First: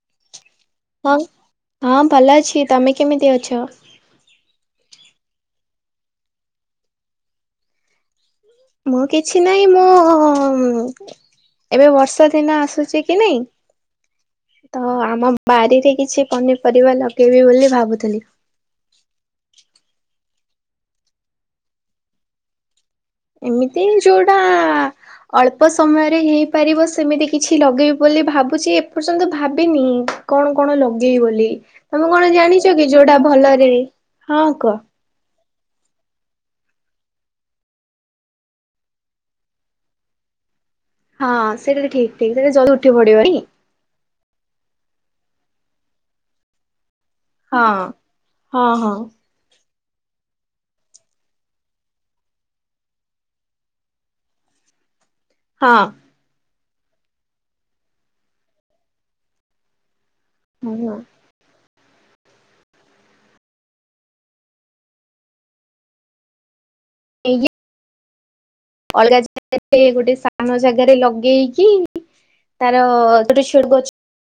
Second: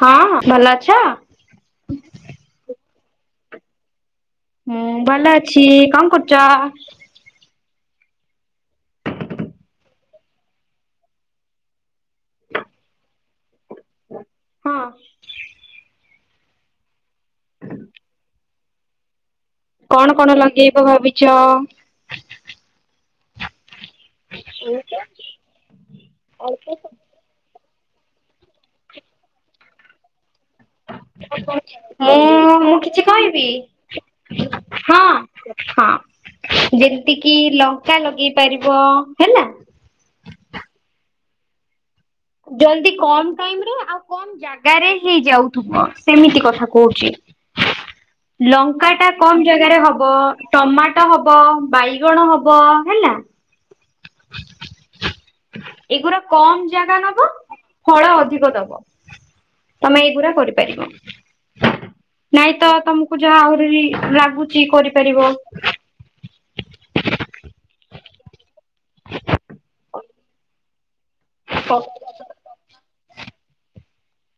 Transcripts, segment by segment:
ହଁ ଭଲ ଅଛ? ହଁ ହଁ ଭଲ ଅଛି, ତମେ କେମିତି ଅଛ? ମୁଁ ଭଲ ଅଛି କଣ କରୁଛ? ମୁଁ କିଛି ନାହିଁ, ମୁଁ ଏବେ ବର୍ଷା ଦିନ ଆସୁଛି କି ନାଇଁ। ହଁ ତ ଆମ ବାରିରେ କିଛି ପନିପରିବା ଲଗେଇବି ବୋଲି ଭାବୁଥିଲି। କଣ କଣ ଲଗେଇବ ଭାବିଛ। ଏମିତି ଯୋଉଟା ଅଳ୍ପ ସମୟରେ ହେଇପାରିବ ସେମିତି କିଛି ଲଗେଇ ବୋଲି ଭାବୁଛି ଏପର୍ଯ୍ୟନ୍ତ ଭାବିନି। କଣ କଣ ଲଗେଇବି ବୋଲି, ତମେ ମୁଁ କଣ ଜାଣିଛ ମୁଁ କି କିଛି ଯୋଉଟା କହିବି? ଭଲରେ। ହଁ କୁହ। ହଁ ହଁ ଯେମିତି କିି ଲଙ୍କା ଲଗେଇ ପାରିବ ହେଲା। ହଁ ସେଇଟା ଠିକ। ଠିକ ସେଇଟା ଉଠି ଜଲଦି କମ ପଡିବନି ଟାଇମରେ ଆଉ କମ ଜାଗା ଜାଗାରେ ହେଇ ଯାଉଥିବ ସେମିତି କଥା କହୁଛି। ହଁ ହଁ ଲଙ୍କାଟା କମ ଜାଗାରେ ହ ହ ଟମାଟୋ ହବ ବାଇଗଣ ହବ ହେଲା। ହଁ ଏଗୁରା କମ ଜାଗା ନବ ଫଳ ଅଧିକ ଦବ ତମେ ଏଇଗୁଡା କରିପାରିବ। ହଁ। ନାଇଁ ତ ତମକୁ ଯାହା ଆହୁରି ଲାଗୁଛି କରିପାରିବ। ଏଇ ଲି ଅଲଗା ଜାଗାରେ ଗୋଟେ ସାନ ଜାଗାରେ ଲଗ। ତ ଲଗେଇକି ତାର ଗୋଟେ ଛୋଟ ଗଛ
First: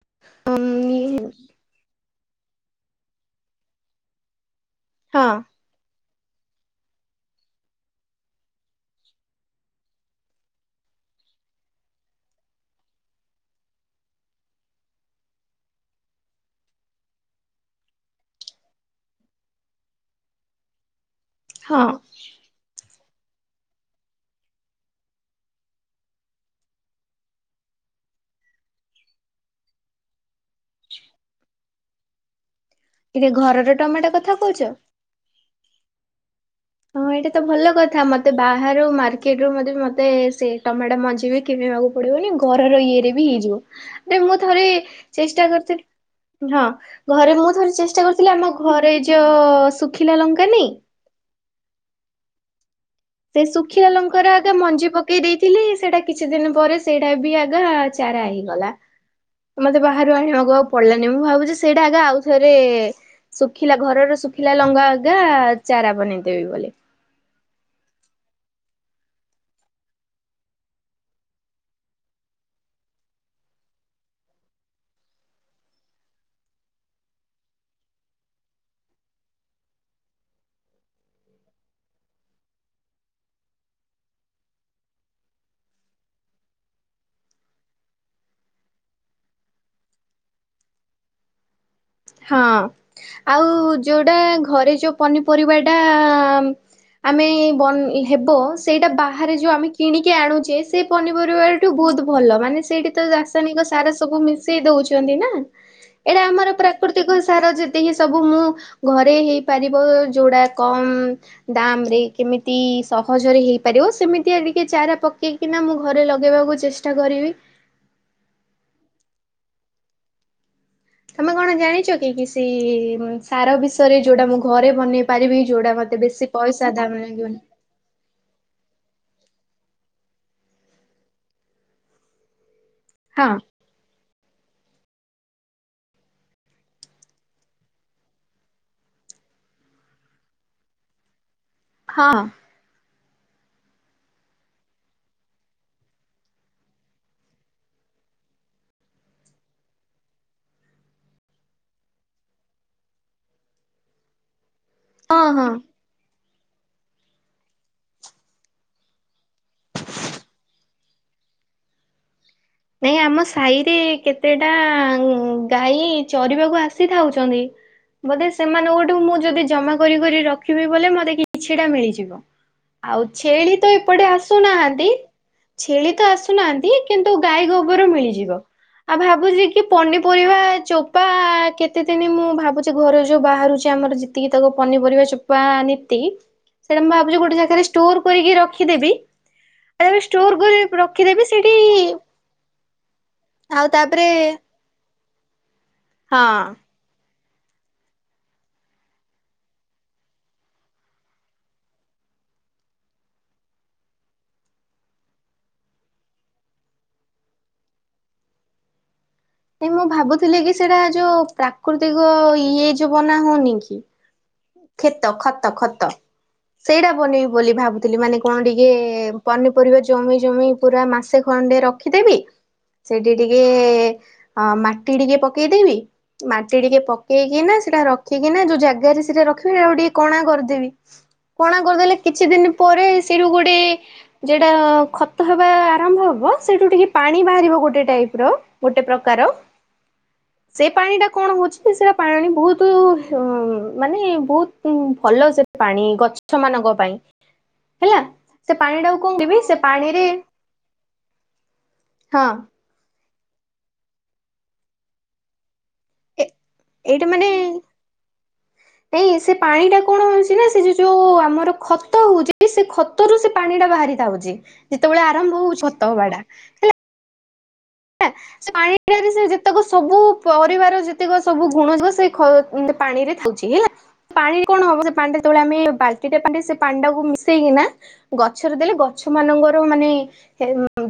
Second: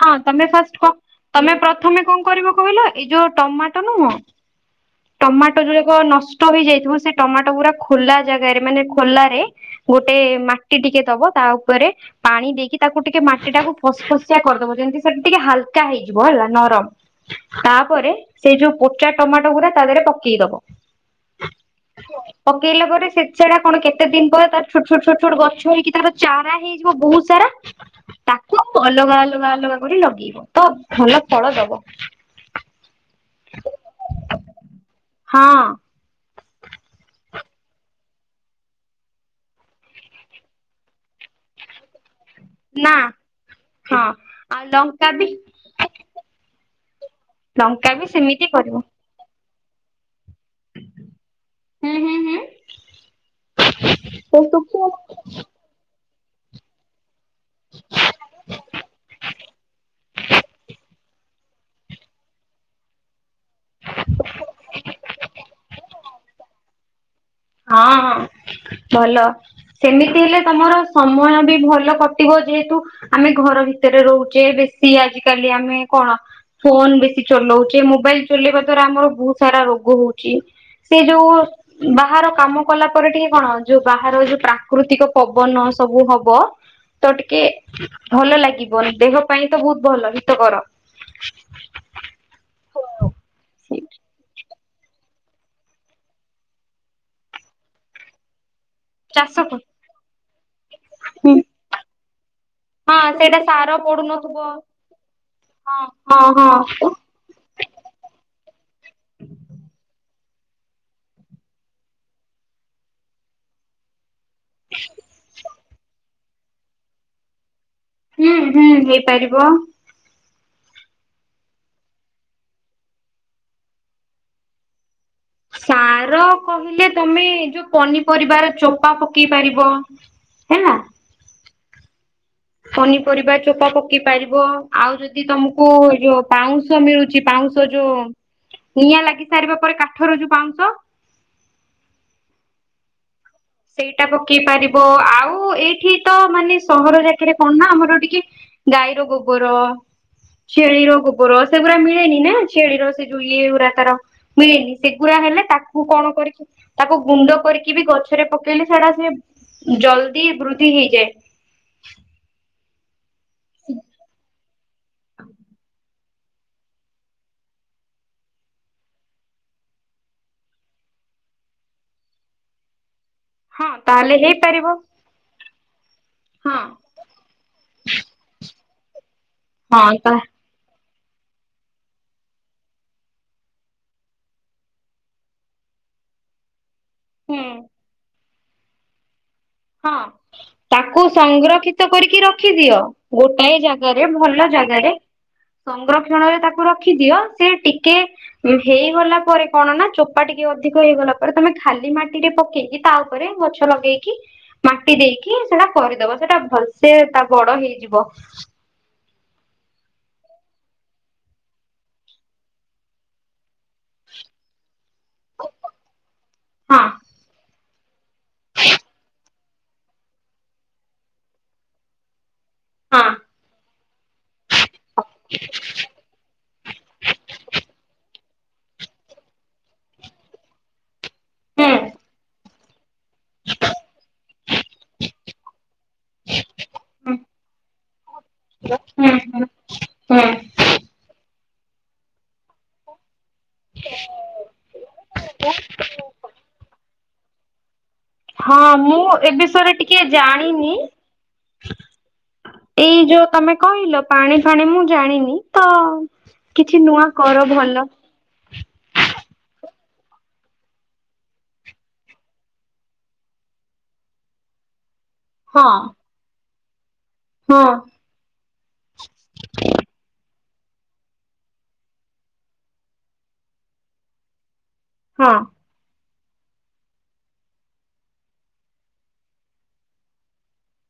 ହଁ ତମେ ଫାଷ୍ଟ କ ହଁ ତମେ ପ୍ରଥମେ କଣ? କଣ କରିବ କହିଲ ଏଇ ଯୋଉ ଟମାଟୋ ନୁହଁ ଟମାଟୋ ଯୋଉ ଏକ ନଷ ନଷ୍ଟ ହେଇଯାଇଥିବ ସେ ଟମାଟୋ ଗୁରା ଖୋଲା ଜାଗାରେ ମାନେ ଖୋଲାରେ ଗୋଟେ ମାଟି ଟିକେ ଦବ ତା ଉପରେ ପାଣି ଦେଇକି ତାକୁ ଟିକେ ମାଟି ଟାକୁ ଫସ ଫସିଆ କରିଦବ ଯେମିତି ସେଠି ଟିକେ ହାଲକା ହେଇଯିବ ନରମ ତାପରେ ସେ ଯୋଉ ପୋଚା ଟମାଟୋ ଗୁରା ତାଦିହରେ ପକେଇବ ହଁ ପକେଇଲା ପରେ ସେଟା କଣ କେତେ ଦିନ ପରେ ତା ଛୋଟ ଛୋଟ ଛୋଟ ଛୋଟ ଗଛ ହେଇକି ତାର ଚାରା ହେଇଯିବ ବହୁତ ସାରା ତାକୁ ଅଲଗା ଅଲଗା ଅଲଗା କରି ଲଗେଇବ ତ ଭଲ ଫଳ ଦବ ଟିକେ ଘରର ଟମାଟୋ କଥା କହୁଛ ହଁ। ହଁ ଏଇଟା ତ ଭଲ କଥା ମତେ ବାହାରୁ ମାର୍କେଟ ରୁ ମଧ୍ୟ ମତେ ସେ ଟମାଟୋ ମଞ୍ଜି ବି କେ। ପଡିବନ ଘରର ନା ଇଏରେ ବି ହଁ ହେଇଯିବ ମୁଁ ଆଉ ଥରେ ଲଙ୍କା ବି ଚେଷ୍ଟା କରିଥିଲି [unintelligible] ହଁ ଘରେ ମୁଁ ଥରେ ଲଙ୍କା ଚେଷ୍ଟା ବି କରୁଥିଲି ସେମିତି ଆମ କରିବ। ଘରେ ଯୋ ଶୁଖିଲା ଲଙ୍କା ନାଇଁ ହୁଁ ହୁଁ ହୁଁ। ସେ ଶୁଖିଲା ଲଙ୍କାର ସେ ଆଗେ ମଞ୍ଜି ଶୁଖିଲା ପକେଇ ଦେଇଥିଲି ସେଟା କିଛି ଦିନ ପରେ ସେଇଟା ବି ଆଗା ଚାରା ହେଇଗଲା ମତେ ବାହାରୁ ଆଣିବାକୁ ଆଉ ପଡିଲାନି ମୁଁ ଭାବୁଛି ସେଇଟା ଆଗା ଆଉ ଥରେ ଶୁଖିଲା ଘରର ଶୁଖିଲା ଲଙ୍ଗା ଆଗା ଚାରା ବନେଇଦେବି ବୋଲି ହଁ ହଁ [unintelligible] ଭଲ ସେମିତି ହେଲେ ତମର ସମୟ ବି ଭଲ କଟିବ ଯେହେତୁ ଆମେ ଘର ଭିତରେ ରହୁଛେ ବେଶି ଆଜିକାଲି ଆମେ କଣ ଫୋନ ବେଶୀ ଚଲଉଛେ ମୋବାଇଲ ଚଲେଇବା ାର ଆମର ବହୁତ ସାରା ରୋଗ ହଉଛି ସେ ଯୋଉ ବାହାର କାମ କଲା ପରେ ଟିକେ କଣ ଯୋଉ ବାହାର ଯୋଉ ପ୍ରାକୃତିକ ପବନ ସବୁ ହବ ପା [unintelligible] ତ ଟିକେ ଭଲ ଲାଗିବନ ଦେହ ପାଇଁ ତ ବହୁତ ଭଲ ହିତକର ହଁ, ଆଉ ଯୋଉଟା ଘରେ ଯୋଉ ପନିପରିବା ଟାଆଆଆ ଆମେ ବ ହେବ ସେଇଟା ଚାଷ ବାହାରେ ଯେଉଁ ହଁ ଆମେ କିଣିକି ଆଣୁଛେ ସେଇ ପନିପରିବାଠୁ ବହୁତ ଭଲ ମାନେ ସେଇଠି ତ ସେଇଟା ରାସାୟନିକ ସାର ସବୁ ପଡୁନଥିବ ମିଶେଇ ଦଉଛନ୍ତି ନା ହଁ ଏଇଟା ହଁ ଆମର ହଁ। ପ୍ରାକୃତିକ [unintelligible] ଯେତ ହି ସବୁ ମୁ ଘରେ ହେଇପାରିବ ଯୋଉଟା କମ ଦାମ ରେ ଏମିତି ସହଜରେ ହେଇପାରିବ ସେମିତିଆ ଟିକେ ଚାରା ପକେଇକିନା ମୁଁ ଘରେ ଲଗେଇବାକୁ ଚେଷ୍ଟା କରିବି ବିପ୍ [unintelligible] ହୁଁ ହୁଁ ହେଇପାରିବ। ତମେ କଣ ଜାଣିଛ କି କି ସେ ସାର ବିଷୟରେ ଯୋଉଟା ମୁଁ ଘରେ ବନେଇ ପାରିବି ଯୋଉଟା ମତେ ସାର ବେଶୀ ପଇସା କହିଲେ ଦାମ ତମେ ଲାଗିବନି ଏ ଯୋଉ ପନିପରିବାର ଚ ପା ପକେଇ ପାରିବ ହେଲା। ହଁ ପନିପରିବା ଚୋପା ପକି ପାରିବ। ଆଉ ଯଦି ତମକୁ ଏ ଯୋଉ ପାଉଁଶ ମିଳୁଛି ପାଉଁଶ ଯୋଉ ନିଆଁ ଲାଗି ସାରିବା ପରେ କାଠର ଯୋଉ ପାଉଁଶ। ହଁ। ସେଇଟା ପକେଇ ପାରିବ ଆଉ ଏଇଠି ତ ମାନେ ସହର ଜାକାରେରେ କଣ ନା ଆମର ଟିକେ ଗାଈର ଗୋବର ଛେଳିର ଗୋବର, ସେ ପୁରା ମିଳେନି ନା ଛେଳି ର ସେ ଯଉ ଇ ଉରା ତାର ମିଳେନି। ସେଗୁଡ଼ା ହଁ ହେଲେ ହଁ। ତାକୁ କଣ କରିକି ତାକୁ ଗୁଣ୍ଡ କରିକି ବି ଗଛ ସେଟା ପକେଇଲେ ସେଟା ସେ ଜଲଦି ବୃଦ୍ଧି ହେଇଯାଏ। ନାଇଁ ଆମ ସାହିରେ କେତେଟା ଉମ୍ ଗାଈ ଚରିବାକୁ ଆସିଥାଉଛନ୍ତି। ବୋଧେ ସେମାନଙ୍କୋଠୁ ମୁଁ ଯଦି ଜମା କରି, କରି ରଖିବି ବୋଲେ ମତେ କିଛିଟା ମିଳିଯିବ। ଆଉ ଛେଳି ହଁ ତ ଏପଟେ ତାହେଲେ ହେଇପାରିବ ଆସୁନାହାନ୍ତି। ଛେଳି ତ ହଁ ଆସୁନାହାନ୍ତି। କିନ୍ତୁ ଗାଈ ଗୋବର ମିଳିଯିବ ଆଉ ଭାବୁ ଚିକି, କି ହଁ ତା ପନିପରିବା ଚ କେତେ ଦିନ ମୁଁ ଭାବୁଛି, ଘରେ ଯୋଉ ବାହାରୁଛି ଆମର ଯେତିକି ତାକୁ ପନିପରିବା ଚୋପା ନୀତି ସେଇଟା ମୁଁ ଭାବୁଛି ଗୋଟେ ହୁଁ ଜାଗାରେ ଷ୍ଟୋର କରିକିରଖିଦେବି। ହଁ ତାକୁ ସେଠି ସଂଙ୍ଗ୍ରଖିତ କରିକି ରଖ ରଖିଦିଅ ଗୋଟାଏ ଆଉ ଜାଗାରେ ତାପରେ ଭଲ ଜାଗାରେ ହଁ। ସଂଗ୍ରକ୍ଷଣରେ ତାକୁ ରଖି ଦିଅ। ସେ ଟିକେ ହେଇଗଲା ପରେ କଣ ନା ଚୋପା ଟିକେ ଅଧିକ ହେଇଗଲା ପରେ ତମେ ଖାଲି ମାଟିରେ ପକେଇକି ତା ଉପରେ ଗଛ ଲଗେଇକି ମାଟି ଦେଇକି ସେଟା କରିଦବ ସେଟା ଭଲସେ ତା ବଡ ହେଇଯିବ। ଏ ମୁଁ ଭାବୁଥିଲି ଯେ ସେଇଟା ଯୋଉ ପ୍ରାକୃତିକ ଇଏ ଯୋ ବନା ହଉନି କି? ଖେତ ଖତ, ଖତ ହଁ ସେଇଟା ବନେଇବି ବୋଲି ଭାବୁ ଥିଲି। ମାନେ କଣ ଟିକେ ପନିପରିବା ଜମେଇ, ଜମେଇ ପୁରା ମାସେ ଖଣ୍ଡେ ରଖିଦେବି ହଁ ସେଡିଡିିକେ ଆଁ ମାଟି ଟିକେ ପକେଇଦବି। ମାଟି ଟିକେ ପକେଇକି ନା ସେଟା ର ଠିକ ନା ଯୋଉ ଜାଗାରେ ସେଟା ରଖିବି ଆଉ ଟିକେ କଣା କରିଦେବି କଣା ହୁଁ କରିଦେଲେ କିଛି ଦିନ ପରେ ସେଠୁ ଗୋଟେ ଯଟା ଖତ ହେବା ଆରମ୍ଭ ହବ ସେଠୁ ଟିକେ ହୁଁ ପାଣି ବାହାରିବ ଗୋଟେ ଟାଇପ ର ଗୋଟେ ପ୍ର ହୁଁ କାର। ହୁଁ ହୁଁ ସେ ପାଣି ଟା କଣ ହଉଛି? ସେଟା ପାଣି ବହୁତ ମାନେ ବହୁତ ଭଲ ସେଟା ପାଣି ଗଛ ମାନ ଙ୍କ, ପାଇଁ। ହେଲା ସେ ହଁ ପାଣି ଟାକୁ ମୁଁ କଣ ଏ କରିବି ସେ ବିଷୟରେ ପାଣିରେ ଟିକେ ଜାଣିନି। ହଁ ଏଇ ଯୋଉ ତମେ କହିଲ ପାଣି, ଫାଣି ମୁଁ ଜାଣିନି। ତ ଏ- କିଛି ନୂଆ ଏଇଟା ମାନେ କର ଭଲ। ନାଇଁ ସେ ପାଣି ଟା କଣ ହଉଛି ନା ସେ ଯ ଯୋଉ ଆମର ଖତ ହଉଛି ସେ ଖତ ରୁ ସେ ପାଣି ଟା ବାହାରି ଯାଉଛି। ଯେତେବେଳେ ଆରମ୍ଭ ହଉଛି ହଁ ଖତ ବାଡ଼ା ହେଲା। ହଁ ହେଲା ସେ ପାଣିଟ ସେ ଯେତେକ ସବୁ ପରିବା ର ଯେତିକ ସବୁ ଗୁଣ ଯ ସେ ପାଣି ରେ ଥାଉଛି ହେଲା ପାଣିରେ କଣ ହବ ପାଣିରେ ହଁ ତଳେ ଆମେ ବା ଟି ଟାଇପ ସେ ପାଣ୍ଡା କୁ ମିଶେଇକିନା, ଗଛରେ ଦେଲେ ଗଛ ମାନଙ୍କର ମାନେ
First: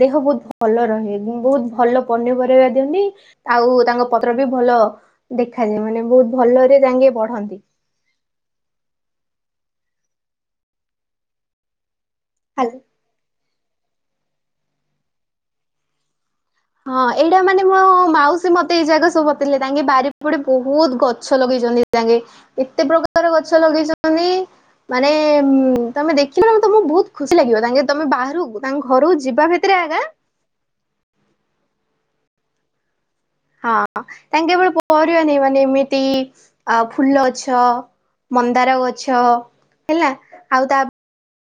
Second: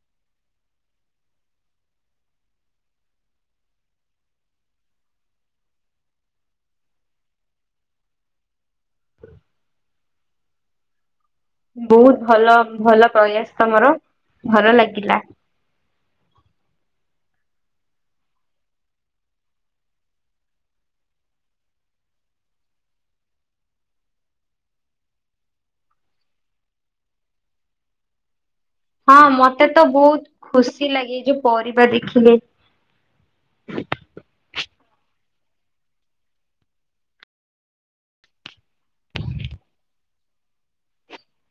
ଦେ ବହୁତ ଭଲ ରହେ ବହୁତ ଭଲ ପନିପରାଇବା ଦିଅନ୍ତି। ଆଉ ତା ପତ୍ର ବି ଭଲ ଦେଖାାଯାଏ ମାନେ ବହୁତ ଭଲରେ ରେ ଯେ ବଢନ୍ତି। ବହୁତ ଭଲ ହାଲ ଭଲ ପ୍ରୟାସ ତମର, ଭଲ ଲାଗିଲା। ହଁ ଏଇଟା ମାନେ ମୋ ମାଉସୀ ମତେ ଏଇ ଜାଗା ସବୁ ବତେଇଲେ। ତାଙ୍କେ ବାରି ପଡେ ବହୁତ ଗଛ ଲଗେଇ ଛନ୍ତି। ସାଙ୍ଗେ ଏତେ ପ୍ରକାର ଗଛ ଲଗେଇଛନ୍ତି ମାନେ ଉ ତମେ ଦେଖିଲ ତମକୁ ବହୁତ ଖୁସି ଲାଗିବ ତାଙ୍କେ ତମେ ବାହାରୁକୁ ହଁ ମତେ ତ ବହୁତ ଖୁସି ଲାଗେ ଯେ ପରିବା ଦେଖିଲେ। ହଁ ତାଙ୍କେ କେବଳ ପରିବାନି ଏମିତି ଆ ଫୁଲ ଗଛ ମନ୍ଦାର ଗଛ, ହେଲା ଆଉ ତା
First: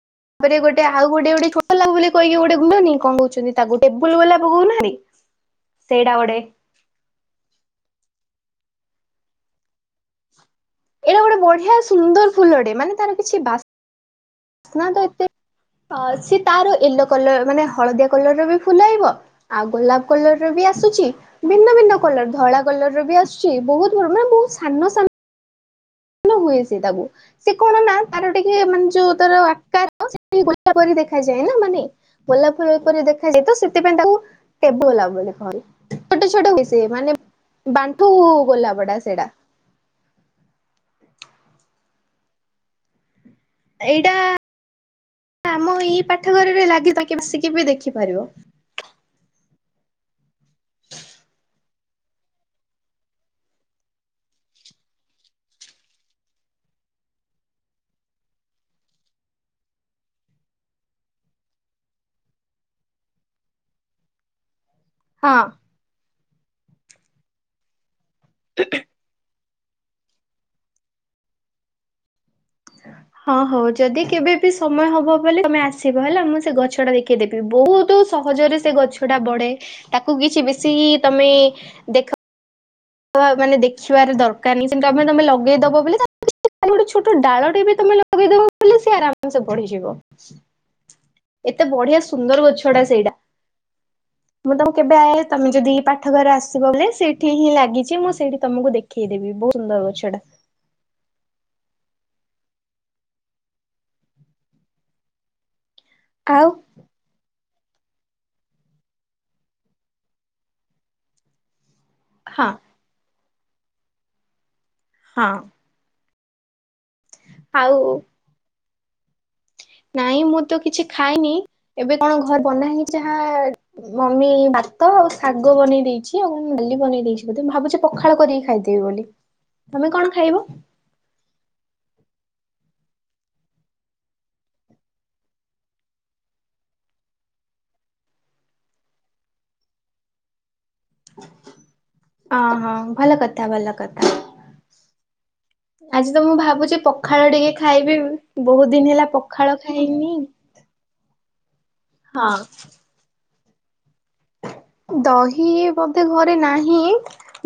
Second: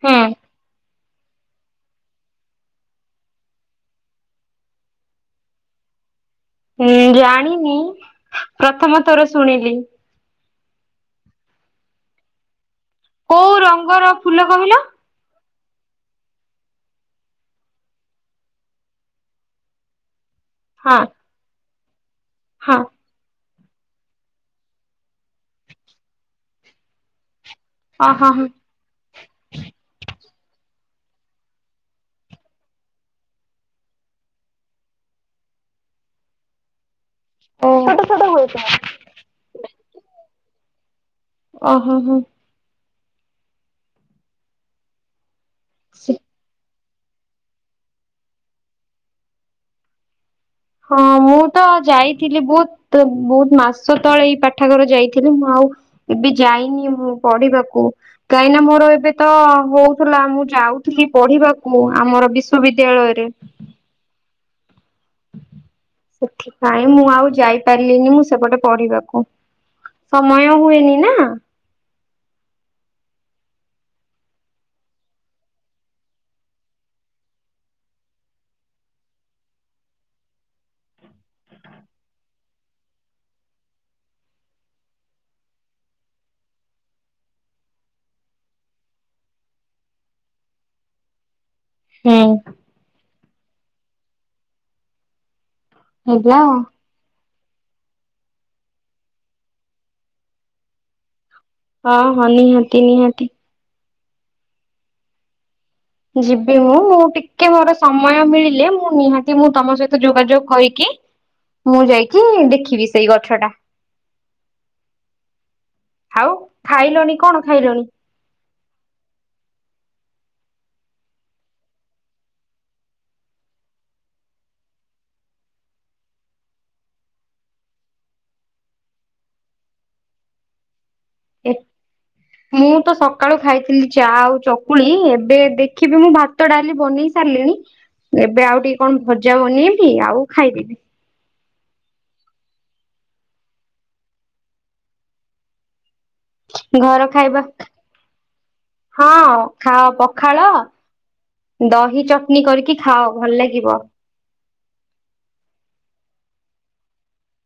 ହୁଁ ମେ ଗୋଟେ ଆଉ ଗୋଟେ ଗୋଟେ ଛୋଟଲା ବୋଲି କହିକି ଗୋଟେ ଗୁ କଣ କହୁଛନ୍ତି ତାକୁ ଟେବୁଲ ଗୋଲପ କୋହୁନହନ୍ତି। ସେଇଡ଼ା ଗୋଟେ। ହୁଁ ଜାଣିନି ପ୍ରଥମ ଥର ଶୁଣିଲି। ଏଇଟା ଗୋଟେ ବଢିଆ ସୁନ୍ଦର ଫୁଲ ଟେ ମାନେ ତାର କିଛି ବାସ ହଉ ରଙ୍ଗର ଫୁଲ କହିଲ? ନା ତ ଏତେ ସିଏ ତାର ୟେଲୋ କଲର ମାନେ ହଳଦିଆ କଲର ର ବି ଫୁଲ ଆଇବ ଆଉ ଗୋଲାପ କଲର ବି ହଁ ଆସୁଛି ଭିନ୍ନ ଭିନ୍ନ କଲର ଧଳା ହଁ କଲର ବି ଆସୁଛି, ବହୁତ ମାନେ ବହୁତ ସାନ ସ ହୁଏ ସେ ତାକୁ ସେ କଣ ନା ଅ ତାର ହଁ ହଁ ଟିକେ ମାନେ ଯୋଉ ତାର ଆକାର ଗୋଲାପରି ଦେଖାଯାଏ, ନା ମାନେ ଗୋଲାପ ଫୁଲ ପ ଦେଖାଯାଏ ତ ସେଥିପାଇଁ ତାକୁ ଟେବ ଲବ ଛଟ ଛୋଟ ମିଶି ମାନେ ଓ ବାଣ୍ଠୁ ଗୋଲାପଟ ସେଇଟା। ଓ ହୋ ହୋ। ଏଇଟା ଆମ ଏଇ ପାଠଘରରେ ଲାଗି ତାକ ବସିକି ବି ଦେଖିପାରିବ। ହଁ ମୁଁ ତ ଯାଇଥିଲି ବହୁତ ବହୁତ ମାସ ତଳେ ଏଇ ପାଠାଗର ଯାଇଥିଲି ମୁଁ ଆଉ ଏବେ ଯାଇନି ମୁଁ ପଢିବାକୁ, କାହିଁ ମୋର ଏବେ ତ ହଉଥିଲା ମୁଁ ଯାଉଥିଲି ପଢିବାକୁ ଆମର ବିଶ୍ୱବିଦ୍ୟାଳୟରେ ହଁ। ସେଥିପାଇଁ ମୁଁ ଆଉ ଯାଇପାରିଲିନି ମୁଁ ସେପଟେ ପଢିବାକୁ ସମୟ ହୁଏନି ନା। ହଁ ହଉ ଯଦି କେବେ ବି ସମୟ ହବ ବୋଲି ତମେ ଆସିବ ହେଲା ମୁଁ ସେ ଗଛ ଟା ଦେଖେଇଦେବି ବହୁତ ସ ସହଜରେ ସେ ଗଛ ଟା ବଢେ, ତାକୁ କିଛି ବେଶି ତମେ ଦେଖ ମାନେ ଦେଖିବାର ଦରକାର ନାହିଁ ସେମତି ଆମ ତମେ ଲଗେଇଦବ ବୋଲି ଗୋଟେ ଛୋଟ ଡାଳଟି ବି ତମେ ଲଗେଇଦବ ବୋଲି ସି ଆରାମସ ବଢିଯିବ ଏତେ ବଢିଆ ହୁଁ ସୁନ୍ଦର ଗଛଟା ସେଇଟା, ମୁଁ ତାକୁ କେବେ ଆ ତମେ ଯଦି ପାଠ ଘର ହେଲା ଆଉ। ଆସିବ ବୋଲି ସେଇଠି ହିଁ ଲାଗ ଯେ ମୁଁ ସେଇଠି ତମକୁ ଦେଖେଇଦେବି ବହୁତ ସୁନ୍ଦର ଗଛଟା। ହଁ ହଁ ନିହାତି ନିହାତି। ଆଉ ଯିବି ମୁଁ ମୁଁ ଟିକ୍ ମୋର ସମୟ ମିଳିଲେ ମୁଁ ନିହାତି ମୁଁ ତମ ସହିତ ଯୋଗାଯୋଗ କରିକି ମୁଁ ଯାଇକି ହଁ ଦେଖିବି ସେଇ ଗଛଟା। ହଁ। ଆଉ ଖାଇଲଣି କଣ ଖାଇଲଣି? ଆଉ ନାଇଁ ମୁଁ ତ କିଛି ଖାଇନି, ଏବେ କଣ ଘର ବନା ହେଇ ଯାହା ମମି ବାଥ ଭାତ ଆଉ ଶାଗ ବନେଇ ଦେଇଛି, ଆଉ ମୁ ଡାଲି ବନେଇ ଦେଇଛି ବୋଧେ, ମୁଁ ଭାବୁଛି ପଖାଳ କରିକି ଖାଇଦେବି ବୋଲି। ତମେ କଣ ଖାଇବ? ଏକ। ମୁଁ ତ ସକାଳୁ ଖାଇଥିଲି ଚା ଆଉ ଚକୁଳି, ଏବେ ଦେଖିବି ମୁଁ ଭାତ ଡାଲି ବନେଇ ସାରିଲିଣି ଏବେ ଆଉ ଟିକେ କଣ ଭଜା ବନେଇବି, ଆଉ ଖାଇଦେବି। ଅ ହ ଭଲ କଥା ଭଲ କଥା। ଆଜି ତ ମୁଁ ଭାବୁଛି ଘର ପଖାଳ ଖାଇବା ଟିକେ ଖାଇବି, ବହୁତ ଦିନ ହେଲା ହଁ ପଖାଳ ଖାଅ ଖାଇନି। ପଖାଳ ଦହି ହଁ ଚଟଣୀ କରିକି ଖାଅ ଭଲ ଲାଗିବ। ଦହି ବୋଧେ ଘରେ ନାହିଁ।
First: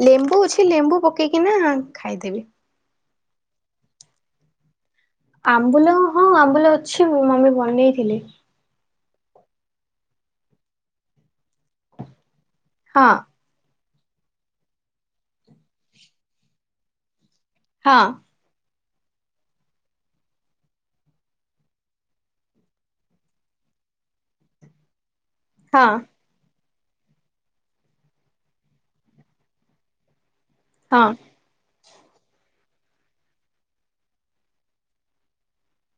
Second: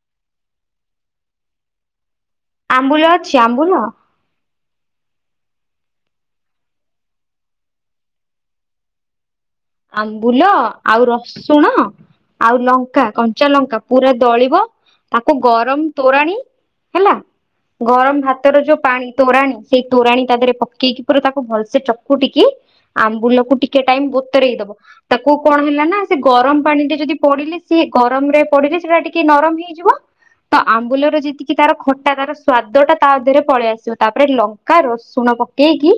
ଲେମ୍ବୁ ଅଛି ଲେମ୍ବୁ ପକେଇକି ନା ଖାଇଦେବି। ଆମ୍ବୁଲ ଆମ୍ବୁଲ। ଆମ୍ବୁଲ ହଁ ଆମ୍ବୁଲ ଅଛି, ମମି ବନେଇଥିଲେ। ଆମ୍ବୁଲ ଆଉ ରସୁଣ ଆଉ ଲଙ୍କା ହଁ କଞ୍ଚା ଲଙ୍କା ପୁରା ଦଳିବ ତାକୁ ଗରମ ତୋରାଣି ହେଲା ହଁ ଗରମ ଭାତର ଯୋଉ ପାଣି ତୋରାଣି ସେଇ ତୋରାଣୀ ତା ଦେହରେ ପକେଇକି ପୁରା ତାକୁ ଭଲସେ ଚକୁଟିକି ଆମ୍ବୁଲକୁ ଟିକେ ଟାଇମ ବତରେଇ ଦବ। ତାକୁ କଣ ହେଲା ହଁ ନା ସେ ଗରମ ପାଣିରେ ଯଦି ପଡିଲେ ସିଏ ଗରମରେ ପଡିଲେ ସେଟା ଟିକେ ନରମ ହେଇଯିବ ତ ହଁ। ଆମ୍ବୁଲର ଯେତିକି ତାର ଖ ତା ତାର ସ୍ଵାଦ ଟା ତାରେ ପଳେଇ ଆସିବ ତାପରେ ଲଙ୍କା ରସୁଣ ପକେଇକି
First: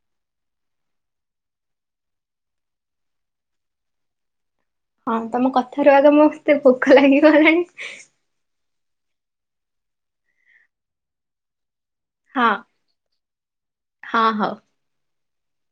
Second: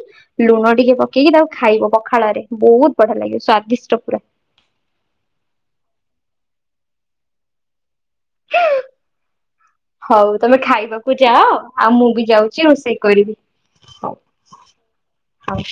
ଲୁଣ ଟିକେ ପକ ପକେଇକି ତାକୁ ଖାଇବ। ପଖାଳରେ ବହୁତ ବଢିଆ ଲାଗିବ ସ୍ଵାଦିଷ୍ଟ ପୁରା। ହଁ ତମ କଥାରୁ ଆଗ ମୋ ଏତେ ଭୋକ ଲାଗିଗଲାଣି। ହଉ ତମେ ଖାଇବାକୁ ଯାଅ। ଆଉ ମୁଁ ବି ହଁ ଯାଉଛି ରୋଷେଇ କରିବି। ହଁ ହଉ। ହଉ।